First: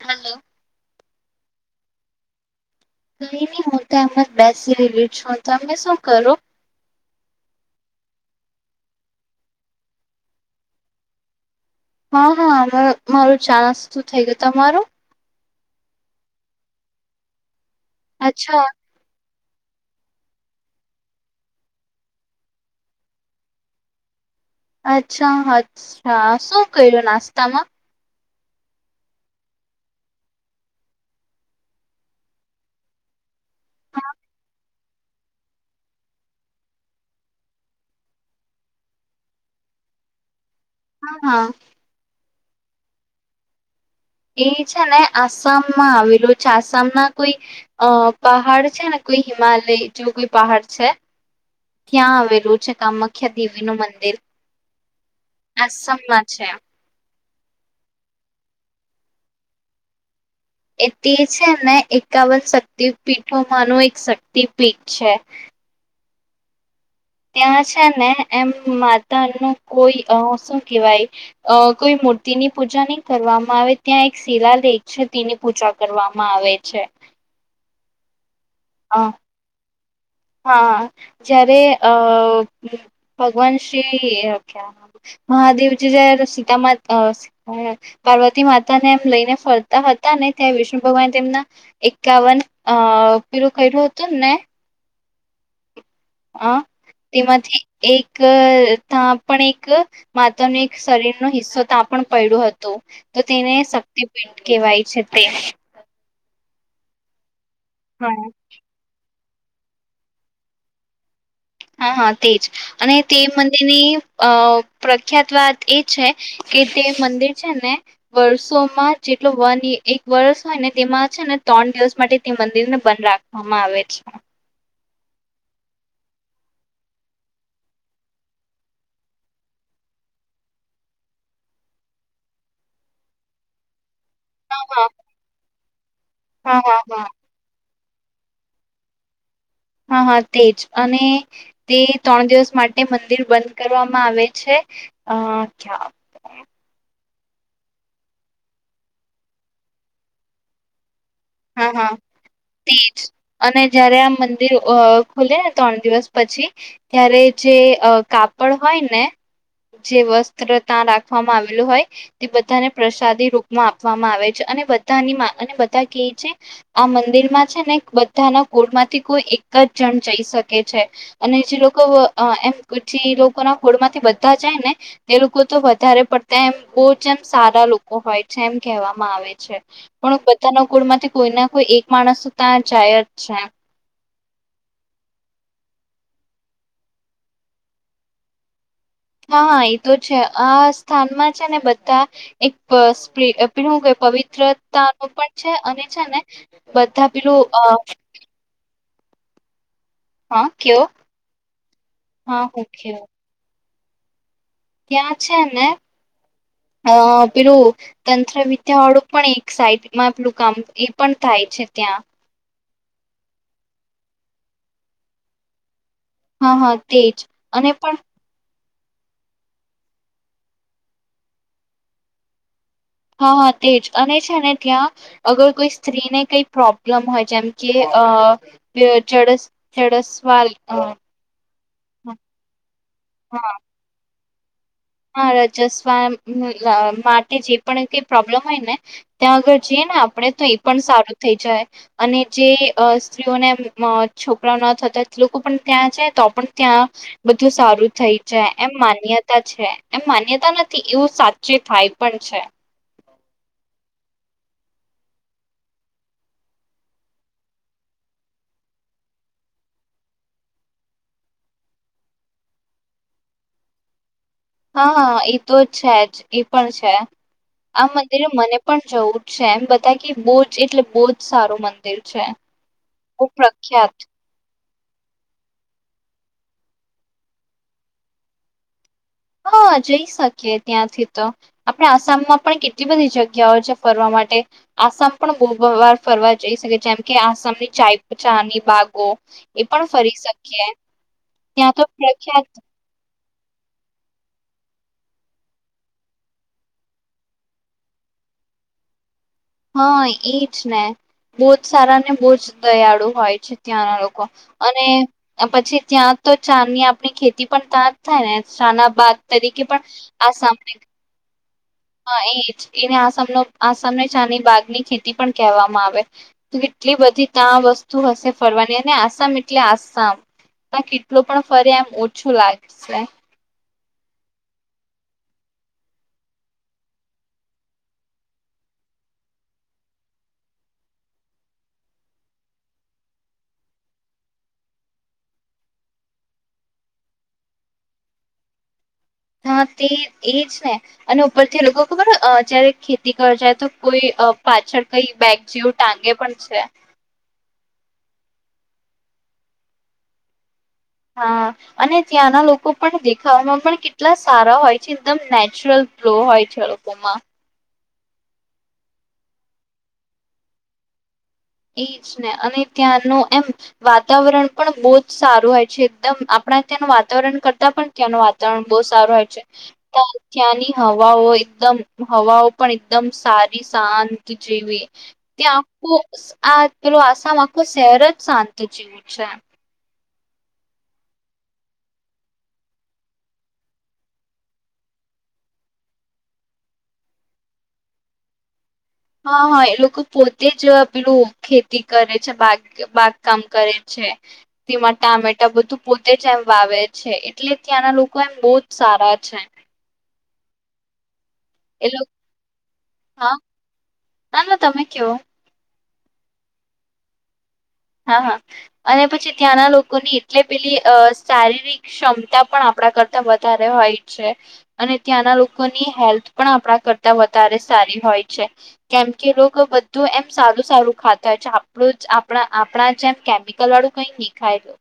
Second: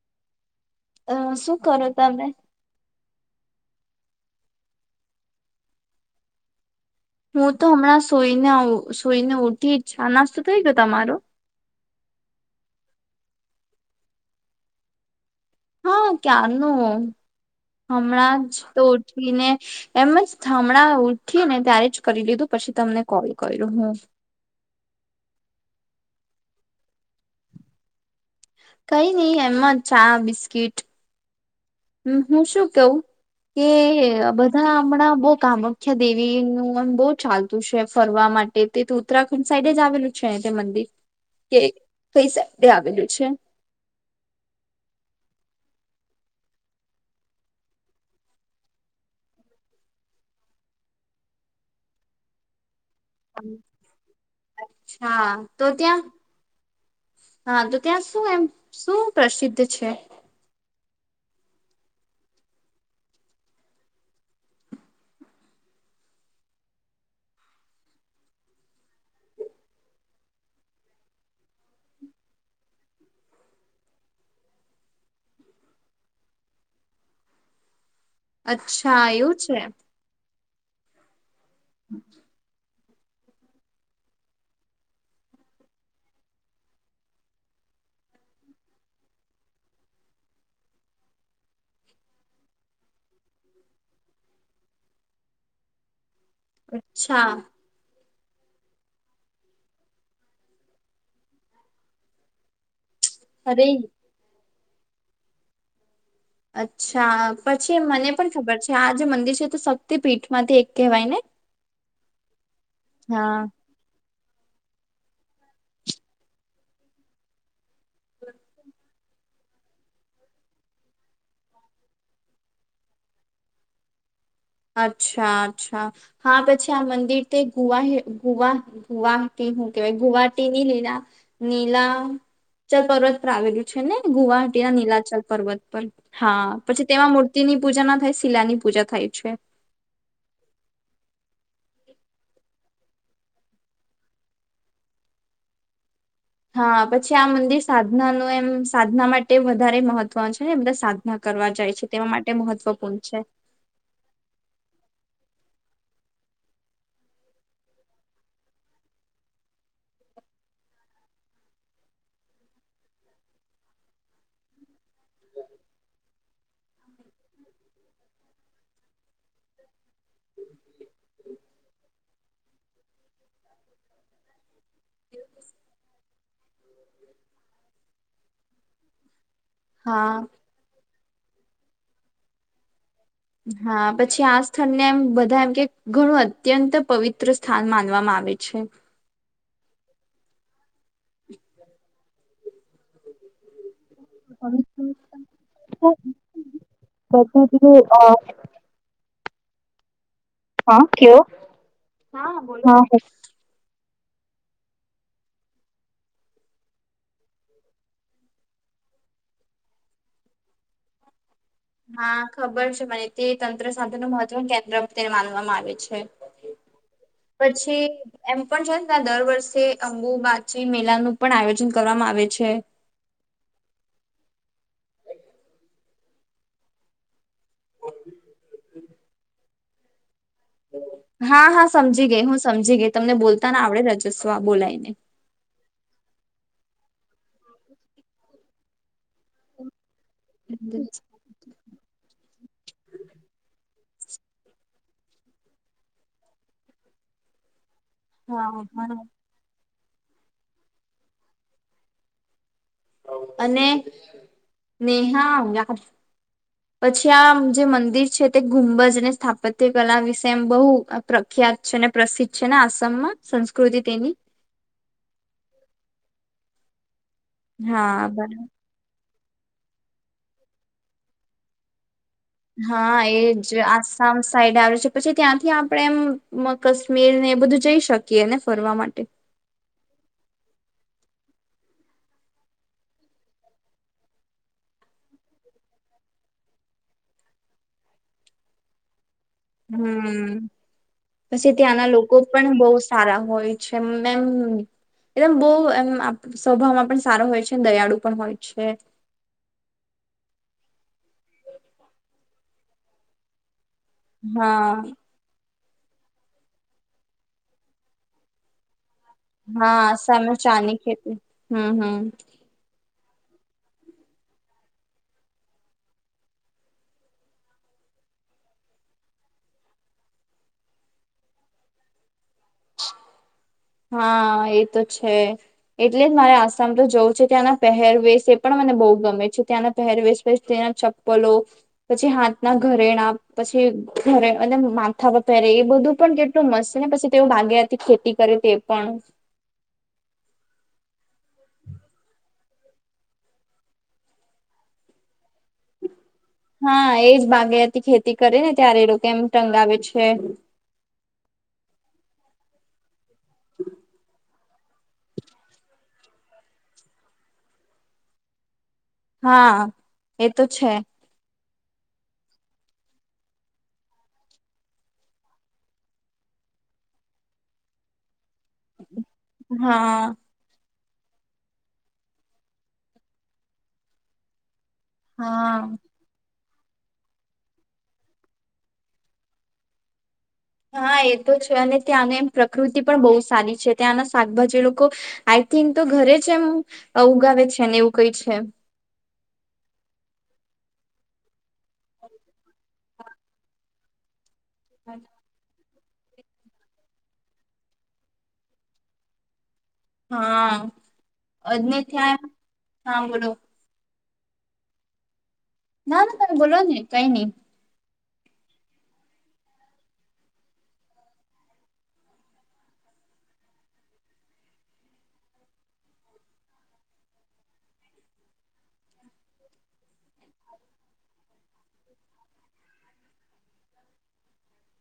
હાલો અ, શું કરો તમે? કઈ નહી, હું તો એમને જ બેસી રહીલી છું, તમે શું કરો? હું, તો હમણાં સુઈને, સૂઈને ઉઠી, જ ચા નાસ્તો થઈ, ગયો તમારો? હા, હા મારું ચા નાસ્તો થઈ, ગયો તમારો? હા, ક્યાનો હમણાં જ અચ્છા તો ઉઠવીને એમ જ હમણા ઉઠી ને ત્યારે જ કરી લીધું પછી, તમને કોલ કયોં હું. અચ્છા, અચ્છા શું કર્યું? નાસ્તામા. કઈ, નઈ એમમાં ચા બિસ્કીિટ હું, શું કવું કે બધા હમણાં, બહુ કામખ્યા દેવી નુંમ બહુ ચાલતું છે, ફરવા માટે તે ઉત્તરાખંડ સાઈડે જ આવેલું છે, મંદિર હા હા કે કઈ સાઈડે આવેલું છે. એ છેને, આસામમાં આવેલું છે, આસામ ના કોઈ અ પહાડ છેને. કોઈ હિમાલય, જો કોઈ પહાડ છે, ત્યાં આવેલું છે. કમાખ્યા દેવી, નું મંદિર હા તો ત્યાં આસમમાં છે. હા, તો ત્યાં શું એમ શું પ્રસિદ્ધ છે. એ તે છેને, એકાવન શક્તિ પીઠોમાં નુ એક શક્તિપીઠ છે. ત્યાં છેને, એમ માતાનુ કોઈ શું કેહેવાય કોઈ મૂર્તિની પૂજા નહી, કરવામાં આવે ત્યાં એક શિલા લેખ છે, તેની પૂજા કરવામાં આવે છે. [inaudible] અ અચ્છા, એવું છે હા, જયારે, અ ભગવાન શ્રી મહાદેવજી [unintelligible] સીતામાં પાર્વતી માતા ને એમ લઈને ફરતા હતા ને ત્યાં વિષ્ણુ ભગવાન તેમના એકાવન અ પેલું કર્યું હતુ ને હ, અચ્છા તેમાંથી, એક અ તા પણ એક માતાનુ એક શરીરનો હિસ્સો ત્યાં પણ પડ્યો હતો તો તેને અરે શક્તિપીઠ કહેવાય છે તે અચ્છા પછી મને પણ હા ખબર છે, આ જે મંદિર તે તો શક્તિપીઠ માંથી એક કહેવાય ને હા, હા, તેજ અને તે હા મંદિરની અ પ્રખ્યાત વાત એ છે કે તે મંદિર છે ને વર્ષોમાં જે એ વન, એક વર્ષ હોય ને તેમાં છે ને ત્રણ દિવસ માટે તે મંદિરને બંધ રાખવામાં આવે છે અચ્છા, અચ્છા, હા, પછી આ મંદિર તે ગુવા, ગુવા, ગુવાટી કેવાય ગુવાહાટી ની નીલા નીલાચલ પર્વત પર આવેલું છે ને હા ગુવાહાટી ના હા નીલાચલ પર્વત પર હા પછી તેમાં મૂર્તિની પૂજામાં ખાલી શિલાની પૂજા થાય છે હા હા તેજ અને તે ત્રણ દિવસ માટે મંદિર બંધ કરવામાં આવે છે અચ્છા હા પછી આ મંદિર સાધના નું એમ સાધના માટે વધારે મહત્વ છે ને બધા સાધ હા હા તેજ છે અને જયારે આ મંદિર અ ખોલે ને ત્રણ દિવસ પછી ત્યારે જે કાપડ હોય ને જે વસ્ત્ર તા રાખવામાં આવેલું હોય તે બધાને પ્રસાદી રૂપમાં આપવામાં આવે છે અ અને બધાની અને બધા કે છે આ મંદિર માં છે ને બધાના કુળમાંથી કોઈ એક જ જણ જઈ શકે છે અને જે લોકો એમ [unintelligible] લોકો ના કુળ માથી બધા જાય ને એ લોકો તો વધારે પડતા એમ બો જમ સારા લોકો હોય છે છે એમ હેવામાં આવે છે હા પણ બધા ના કુળમાંથી કોઈ ના કોઈ એક માણસ તા જાયજ હા બ પછી આ સ્થળને એમ બધામ કે ઘણું અત્યંત પવિત્ર સ્થાન માનવામાં આવે છે હા હા એ તો છે આ સ્થાનમાં છે ને બધા એક [inaudible] પેલુ શું કેય પવિત્રતા નું પણ છે અને છે ને બધા પેલું અ હા [unintelligible] હા બોલો ત્યા છે ને અ પેલું તંત્ર વિદ્યા વાળું પણ એક સાઈડમાં પેલું કામ એ પણ થાય છે ત્યાં હા ખબર તે તંત્ર સાધન નુ મહત્વ કેન્દ્ર તેને માનવામાં આવે છે હા હા તેજ અને પછી પણ એમ પન જો ને દર વર્ષે અંગુબાચી મેલા નું પણ આયોજન કરવામાં આવે છે હા હા તેજ અને છે ને ત્યાં અગર કોઈ સ્ત્રીને કઈ પ્રોબ્લેમ હોય જેમ કે અ જડસ જડસ વા અ હા હા સમજી ગઈ હું, સમજી ગઈ તમને હા બોલતા ને આવડે રજસ્વા બોલાય હા, રજસ્વામ માટે જે પણ કઈ પ્રોબ્લેમ હોય ને ત્યાં આગળ જઈએ જિયે ને આપણેે તો એ પણ સારું થઈ જાય અને જે સ્ત્રીઓને એમ અ છોકરાઓ ના થતા લોકો પણ ત્યાં જાય તો પણ ત્યાં બધું સારું થઈ જાય હા એમ હા માન્યતા છે એમ, માન્યતા નથી એવું સાચે થાય પણ છે અને, નેહા આવું ના કર પછી આમ જે મંદિર છે તે ગુંડજને સ્થાપત્ય કલા વિશે એમ બોઉ પ્રખ્ય પ્રખ્યાત છે ને પ્રસિદ્ધ છે ને આસામમાં સંસ્કૃતિ તેની હા એ તો છે જ એ પણ છે આ હા મંદિરે બરાબર મને પણ જવું છે એમ બધા કે બોજ એટલે બોજ સારું મંદિર છે હા, બહુ એજ પ્રખ્યાત આસામ સાઈડ આવે છે પછી ત્યાંથી આપડે એમ કાશ્મીરને એ બધું જઈ શકીએ ને ફરવા માટે. હા, જઈ શકીએ ત્યાંથી તો આપડે આસામમાં પણ કેટલી બધી જગ્યાઓ છે ફરવા માટે. આસામ પણ બો-બો વાર ફરવા જઈ શકે જેમ કે આસામની ચાય ચાની બાગો એ પણ ફરી હમ્મ. શકીએ પછી ત્યાં તો ત્યાંના લોકો પ્રખ્યાત પણ બહુ સારા હો હોય છે એમનેમ એટલે બોવ એમ સ્વભાવમાં પણ સારા હોય છે, ને દયાળુ પણ હોય છે. હા એજ ને બહુ જ સારા ને બહુ જ દયાળુ હોય છે ત્યાંના લોકો. અને હા પછી ત્યાં તો ચા ની આપણી ખેતી પણ ત્યાં જ થાય ને, ચા ના બાગ તરીકે પણ હા આસામે આસામ ચાની ખેતી હમ હમ [unintelligible] હા ઈ જ. એને આસામનો [unintelligible] ચાની બાગ ની ખેતી પણ કહેવામાં આવે, તો કેટલી બધી તા વસ્તુ હશે ફરવાની. અને આ સામ એટલે આસામ. તા કેટલો પણ ફરી એમ ઓછું લાગશે. હા એ તો છે. એટલે જ મારે આસામ તો જવું છે, ત્યાંના પહેરવેશ એ પણ મને બહું ગમે છે. ત્યાંના પહેરવેશ [unintelligible] ના ચપ્પલો, પછી હાથના ઘરેણા, પછી ઘરે અને માથામાં પહેરે એ બધું પણ કેટલું મસ છે ને પછી તેઓ બાગાયતી ખેતી કરે તે પણ. હા તે એ જ ને. અને ઉપરથી લોકો ખબર અહ જ્યારે ખેતી કર જાય તો કોઈ અહ પાછળ કંઈ બેગ જેવું ટાંગે પણ છે હા એજ. બાગાયતી ખેતી કરે ને ત્યારે એ લોકો એમ ટંગાવે છે. હા. અને ત્યાંના લોકો પણ દેખાવામાં પણ કેટલા સારા હોય છે એકદમ નેચરલ ગ્લો હોય છે એ લોકોમાં. હા એ તો છે. ઈ જ ને. અને ત્યાંનું એમ વાતાવરણ પણ બહુ જ સારું હોય છે એકદમ આમ આપણા ત્યાંનું વાતાવરણ કરતા પણ ત્યાંનું વાતાવરણ બહુ સારું હોય છે. હા ત્યાં ત્યાંની હવાઓ એકદમ હવાઓ પણ એકદમ સારી શાંત જેવી હા ત્યાં [unintelligible] આ પેલું આસામ આખું શહેર જ શાંત જેવું છે. હા એ તો છે. અને ત્યાંને એમ પ્રકૃતિ પણ બહુ સારી છે, ત્યાંના શાકભાજી લોકો [unintelligible] તો ઘરે જ એમ ઉગાવે છે ને એવું કઈ છે. હા હા એ લોકો પોતે જ પેલું ખેતી કરે છે બા. બાગકામ કરે છે તેમાં ટામેટા બધું. પોતે જ એમ વાવે છે એટલે ત્યાંના લોકો એમ બહુ જ સારા છે. હા અજને એ લોકો થયા હા બોલો. ના ના તમે કેવો. ના ના તમે બોલો નને કઈ નઈ. હા હા અને પછી ત્યાંના લોકોની એટલે પેલી અ શારીરિક ક્ષમતા પણ આપણા. વધ હોઈટ છે અને ત્યાંના લોકોની હેલ્થ પણ આપણા કરતા વધારે સારી. હોય છે કેમ કે બધું એમ સારું સારું ખાતા હોય છે આપણું જ આપણા. આપણા જેમ કેમિકલ વાળું કઈ નહીખાય તો.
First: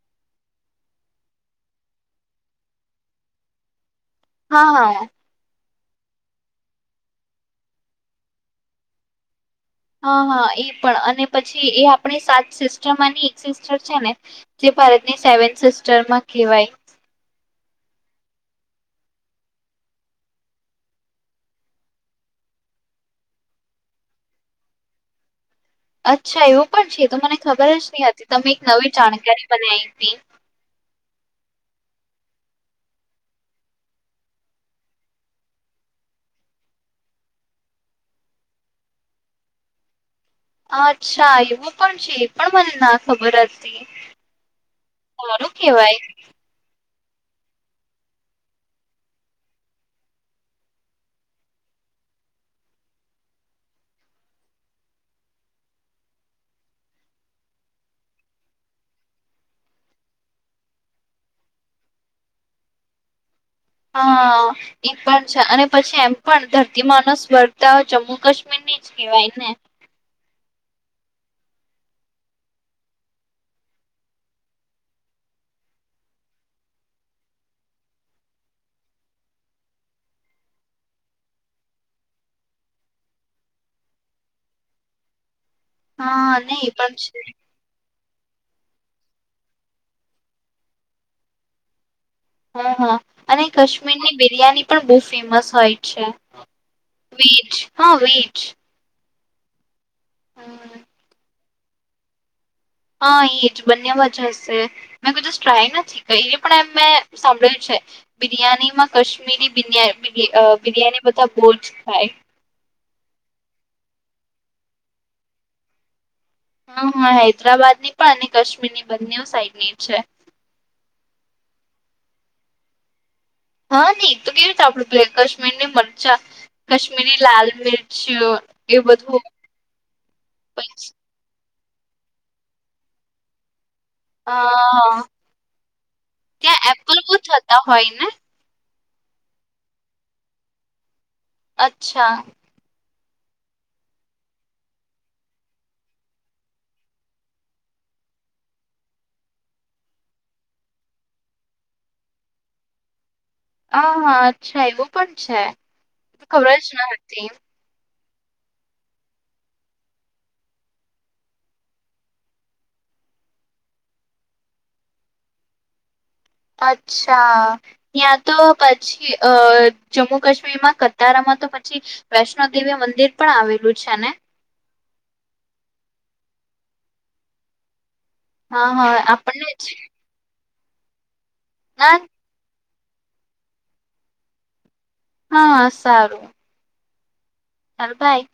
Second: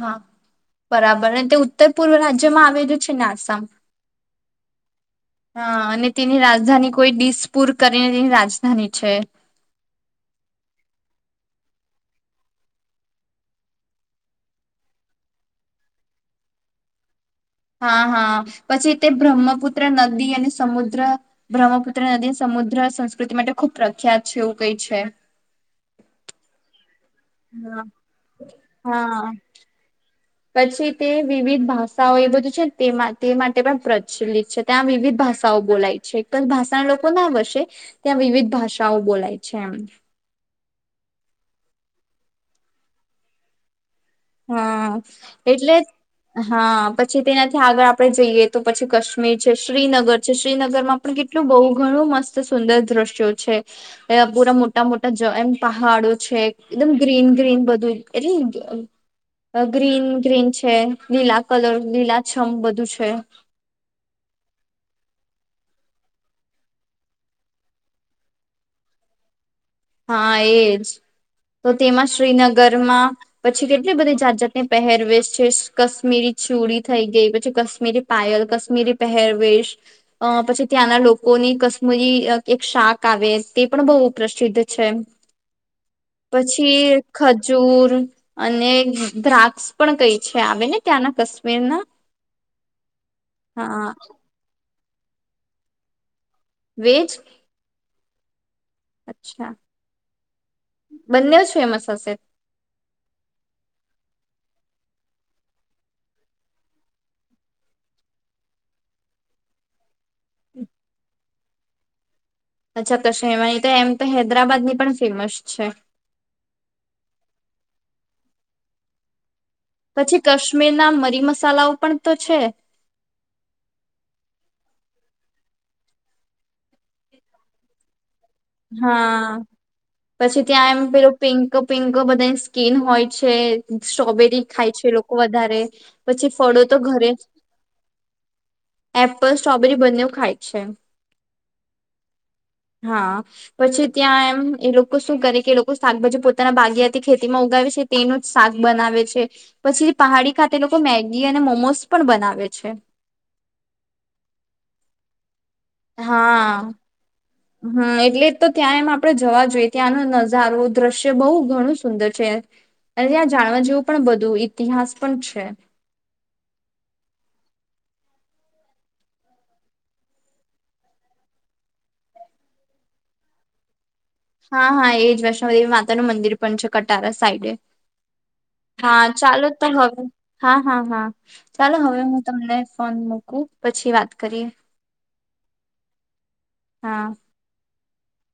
હા બરાબર અને તે ઉત્તર પૂર્વ રાજ્યમાં આવેલું છે ને આસામ. હા હા. હા અને તેની રાજધાની કોઈ દિસપુર કરીને તેની રાજધાની છે. હા હા એ પણ અને પછી એ આપણી સાત સિસ્ટર માની એક સિસ્ટર છે ને. ભારતની સેવન સિસ્ટર માં કહેવાય. હ [unintelligible] હા હા પછી તે બ્રહ્મપુત્ર નદી અને સમુદ્ર બ્રહ્મપુત્ર નદી સમ. સમુદ્ર સંસ્કૃતિ માટે ખુબ પ્રખ્યાત છે એવું કઈ છે. અચ્છા એવું પણ છે. તો મને ખબર હા જ ની હતી તમે એક નવી હા જાણકારી મને આઈ પી પછી તે વિવિધ ભાષાઓ એ બધું છે તે તે માટે પણ પ્રચલિત છે ત્યાં વિવિધ ભાષાઓ બોલાય [unintelligible] ભાષા લોકો ના વસે, ત્યાં વિવિધ ભાષાઓ બોલાય છે એમ અચ્છા એવું પણ છે એ પણ મને ના ખબર હતી હા, સારું એટલે, કેવાય હા, પછી છે તેનાથી આગળ આપડે જઈએ તો પછી કાશ્મીર છે શ્રીનગર છે, શ્રીનગર માં પણ કેટલું બહુ ઘણું મસ્ત સુંદર દ્રશ્યો છે એ પૂરા મોટા મોટા, એમ પહાડો છે એકદમ ગ ગ્રીન, ગ્રીન બધું એટલે ગ્રીન, ગ્રીન, છે, લીલા કલર, લીલા છમ બધું છે હા, એ પણ છે, અને પછી એમ પણ ધરતીમાંનો સ્વગૅ જમ્મુ કાશ્મીર ને જ કેવાયને હા, એજ તો, તેમાં શ્રીનગરમાં પછી કેટલી બધી જાત, જાતની પહેરવેશ છે કાશ્મીરી ચૂડી થઈ, ગઈ, પછી કશ્મીરી પાયલ, કશ્મીરી પહેરવેશ અ પછી ત્યાંના લોકો ની કશ્મીરી એક શાક આવે તે પણ બહુ પ્રસિદ્ધ છે હા ને એ પછી પણ એક છે ખજૂરી અને દ્રાક્ષ પણ કઈ છે આવે ને ત્યાંના કાશ્મીરના. હમ હા અને હા કાશ્મીરની બિરિયાની પણ બહુ ફેમસ હોય છે. વેજ. હા વેજ અચ્છા હમ બંને જ ફેમસ હશે. હા એજ બંનેવજ હશે મેં કોઈ દિવસ ટ્રાય નથી કહી પણ એમ મેં સાંભળ્યું છે. બિરિયાની માં કશ્મીરી બિ બિરિયાની બધા બો જ ખાય અચ્છા કાશ્મીર મા એમ તો હૈદરાબાદની પણ ફેમસ છે. હા હા હૈદરાબાદ ની પણ અને કાશ્મીર ની બંને સાઈડ. પછી કાશ્મીર ના મરી મસાલાઓ પણ તો છે. હા નઈ તો કેવી રીતે આપડું કાશ્મીરની મરચા કાશ્મીરની લાલ મિર્ચ. એ બધું હા પછી ત્યાં એમ પેલું પિંક. પિંક બધાની સ્કીન હોય છે. સ્ટ્રોબેરી ખાય છે હા લોકો વધારે પછી ફળો ત્યાં તો એપલ ઘરે. બહુ થતા હોય ને એપલ સ્ટ્રોબેરી બનેવ ખાય છે. અચ્છા. હા પછી ત્યાં એમ એ લોકો શું કરે કે એ લોકો શાકભાજી પોતાના બાગયાથી ખેતીમાં ઉગાવે છે તેનું જ. શાક બનાવે છે પછી પહાડી ખાતે લોકો મેગી અને મોમોસ પણ બનાવે છે. [inaudible] હ હા અચ્છા એવું પણ છે ખબર હા જ ન હતી. હમ એટલે તો ત્યાં એમ આપડે જવા જોઈએ ત્યાંનો નજારો દ્રશ્ય બહુ ઘણું સુંદર છે. અને ત્યાં જાણવા જેવું પણ બધું ઇતિહાસ પણ છે. અચ્છા ત્યાં તો પછી અ જમ્મુ કાશ્મીરમાં કતારા માં. તો પછી વૈષ્ણો દેવી મંદિર પણ આવેલું છે ને. હા હા એજ વૈષ્ણોદેવી માતા નું મંદિર પણ છે કટારા સાઈડે. હા, ચાલો તો હવે હા, હા, હા, ચાલો ના હવે હું તમને ફોન મૂકું પછી વાત કરીએ હા, સારું હા હાર ભાઈ